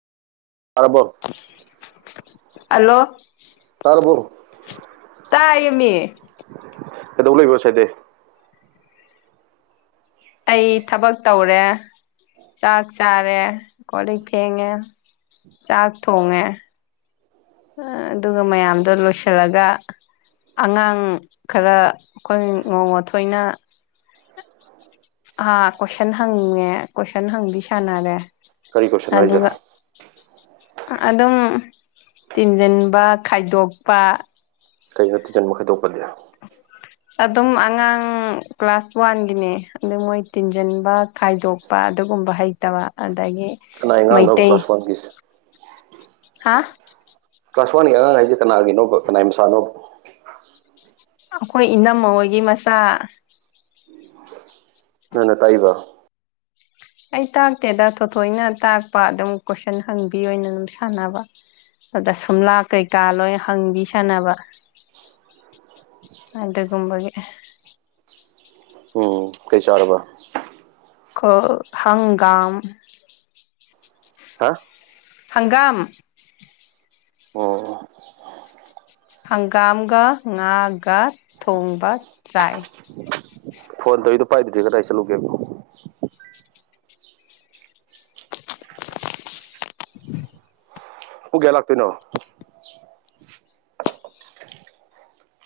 ꯇꯥꯔꯕꯣ ꯍꯜꯂꯣ ꯇꯥꯔꯕꯣ ꯇꯥꯏꯌꯦꯃꯤ ꯀꯩꯗꯧ ꯂꯩꯕ ꯁꯥꯏꯗꯩ ꯑꯩ ꯊꯕꯛ ꯇꯧꯔꯦ ꯆꯥꯛ ꯆꯥꯔꯦ ꯀꯣꯂꯤꯛ ꯐꯦꯡꯉꯦ ꯆꯥꯛ ꯊꯣꯡꯉꯦ ꯑꯗꯨꯒ ꯃꯌꯥꯝꯗꯣ ꯂꯣꯏꯁꯤꯜꯂꯒ ꯑꯉꯥꯡ ꯈꯔ ꯑꯩꯈꯣꯏ ꯅꯣꯡꯃ ꯊꯣꯏꯅ ꯑ ꯀꯣꯢꯁꯟ ꯍꯪꯉꯦ ꯀꯣꯢꯁꯟ ꯍꯪꯕꯤ ꯁꯥꯅꯔꯦ ꯀꯔꯤ ꯀꯣꯢꯁꯟꯅꯣ ꯍꯥꯏꯖꯤꯕꯨ ꯑꯗꯨꯝ ꯇꯤꯟꯖꯤꯟꯕ ꯈꯥꯏꯗꯣꯛꯄ ꯀꯩꯅꯣ ꯊꯨꯖꯟꯕ ꯈꯥꯏꯗꯣꯛꯄꯗꯤ ꯑꯗꯨꯝ ꯑꯉꯥꯡ ꯀ꯭ꯂꯥꯁ ꯋꯥꯟꯒꯤꯅꯦ ꯑꯗꯨ ꯃꯣꯏ ꯇꯤꯟꯖꯟꯕ ꯈꯥꯏꯗꯣꯛꯄ ꯑꯗꯨ ꯑꯗꯨꯒꯨꯝꯕ ꯍꯩꯇꯕ ꯑꯗꯒꯤ ꯀꯅꯥꯢ ꯑꯉꯥꯡꯅꯣ ꯀ꯭ꯂꯥꯁ ꯋꯥꯟꯒꯤꯁ ꯍꯥꯥ ꯀ꯭ꯂꯥꯁ ꯋꯥꯟꯒꯤ ꯑꯉꯥꯡ ꯍꯥꯏꯁꯦ ꯀꯅꯥꯒꯤꯅꯣꯕ ꯀꯅꯥꯢ ꯃꯆꯥꯅꯣꯕ ꯑꯈꯣꯏ ꯏꯅꯝꯍꯣꯏꯒꯤ ꯃꯆꯥ ꯅꯪꯅ ꯇꯥꯛꯏꯕ ꯑꯩ ꯇꯥꯛꯇꯦꯗ ꯊꯣꯊꯣꯏꯅ ꯇꯥꯛꯄ ꯑꯗꯨꯝ ꯀꯣꯏꯁꯟ ꯍꯪꯕꯤ ꯑꯣꯏꯅ ꯑꯗꯨꯝ ꯁꯥꯟꯅꯕ ꯑꯗ ꯁꯨꯝꯂꯥꯛ ꯀꯩꯀꯥ ꯂꯣꯏ ꯍꯪꯕꯤ ꯁꯥꯟꯅꯕ ꯑꯗꯒꯨꯝꯕꯒꯤ ꯎꯝ ꯀꯩ ꯆꯥꯔꯕ ꯀ ꯍꯪꯒꯥꯝ ꯍꯥ ꯍꯪꯒꯥꯝ ꯑꯣ ꯑꯣ ꯍꯪꯒꯥꯝꯒ ꯉꯥꯒ ꯊꯣꯡꯕ ꯆꯥꯏ ꯐꯣꯟ ꯇꯩꯗꯣ ꯄꯥꯏꯗ꯭ꯔꯗꯤ ꯀꯗꯥꯏ ꯆꯠꯂꯨꯒꯦꯀꯣ ꯄꯨꯡ ꯀꯌꯥ ꯂꯥꯛꯇꯣꯏꯅꯣ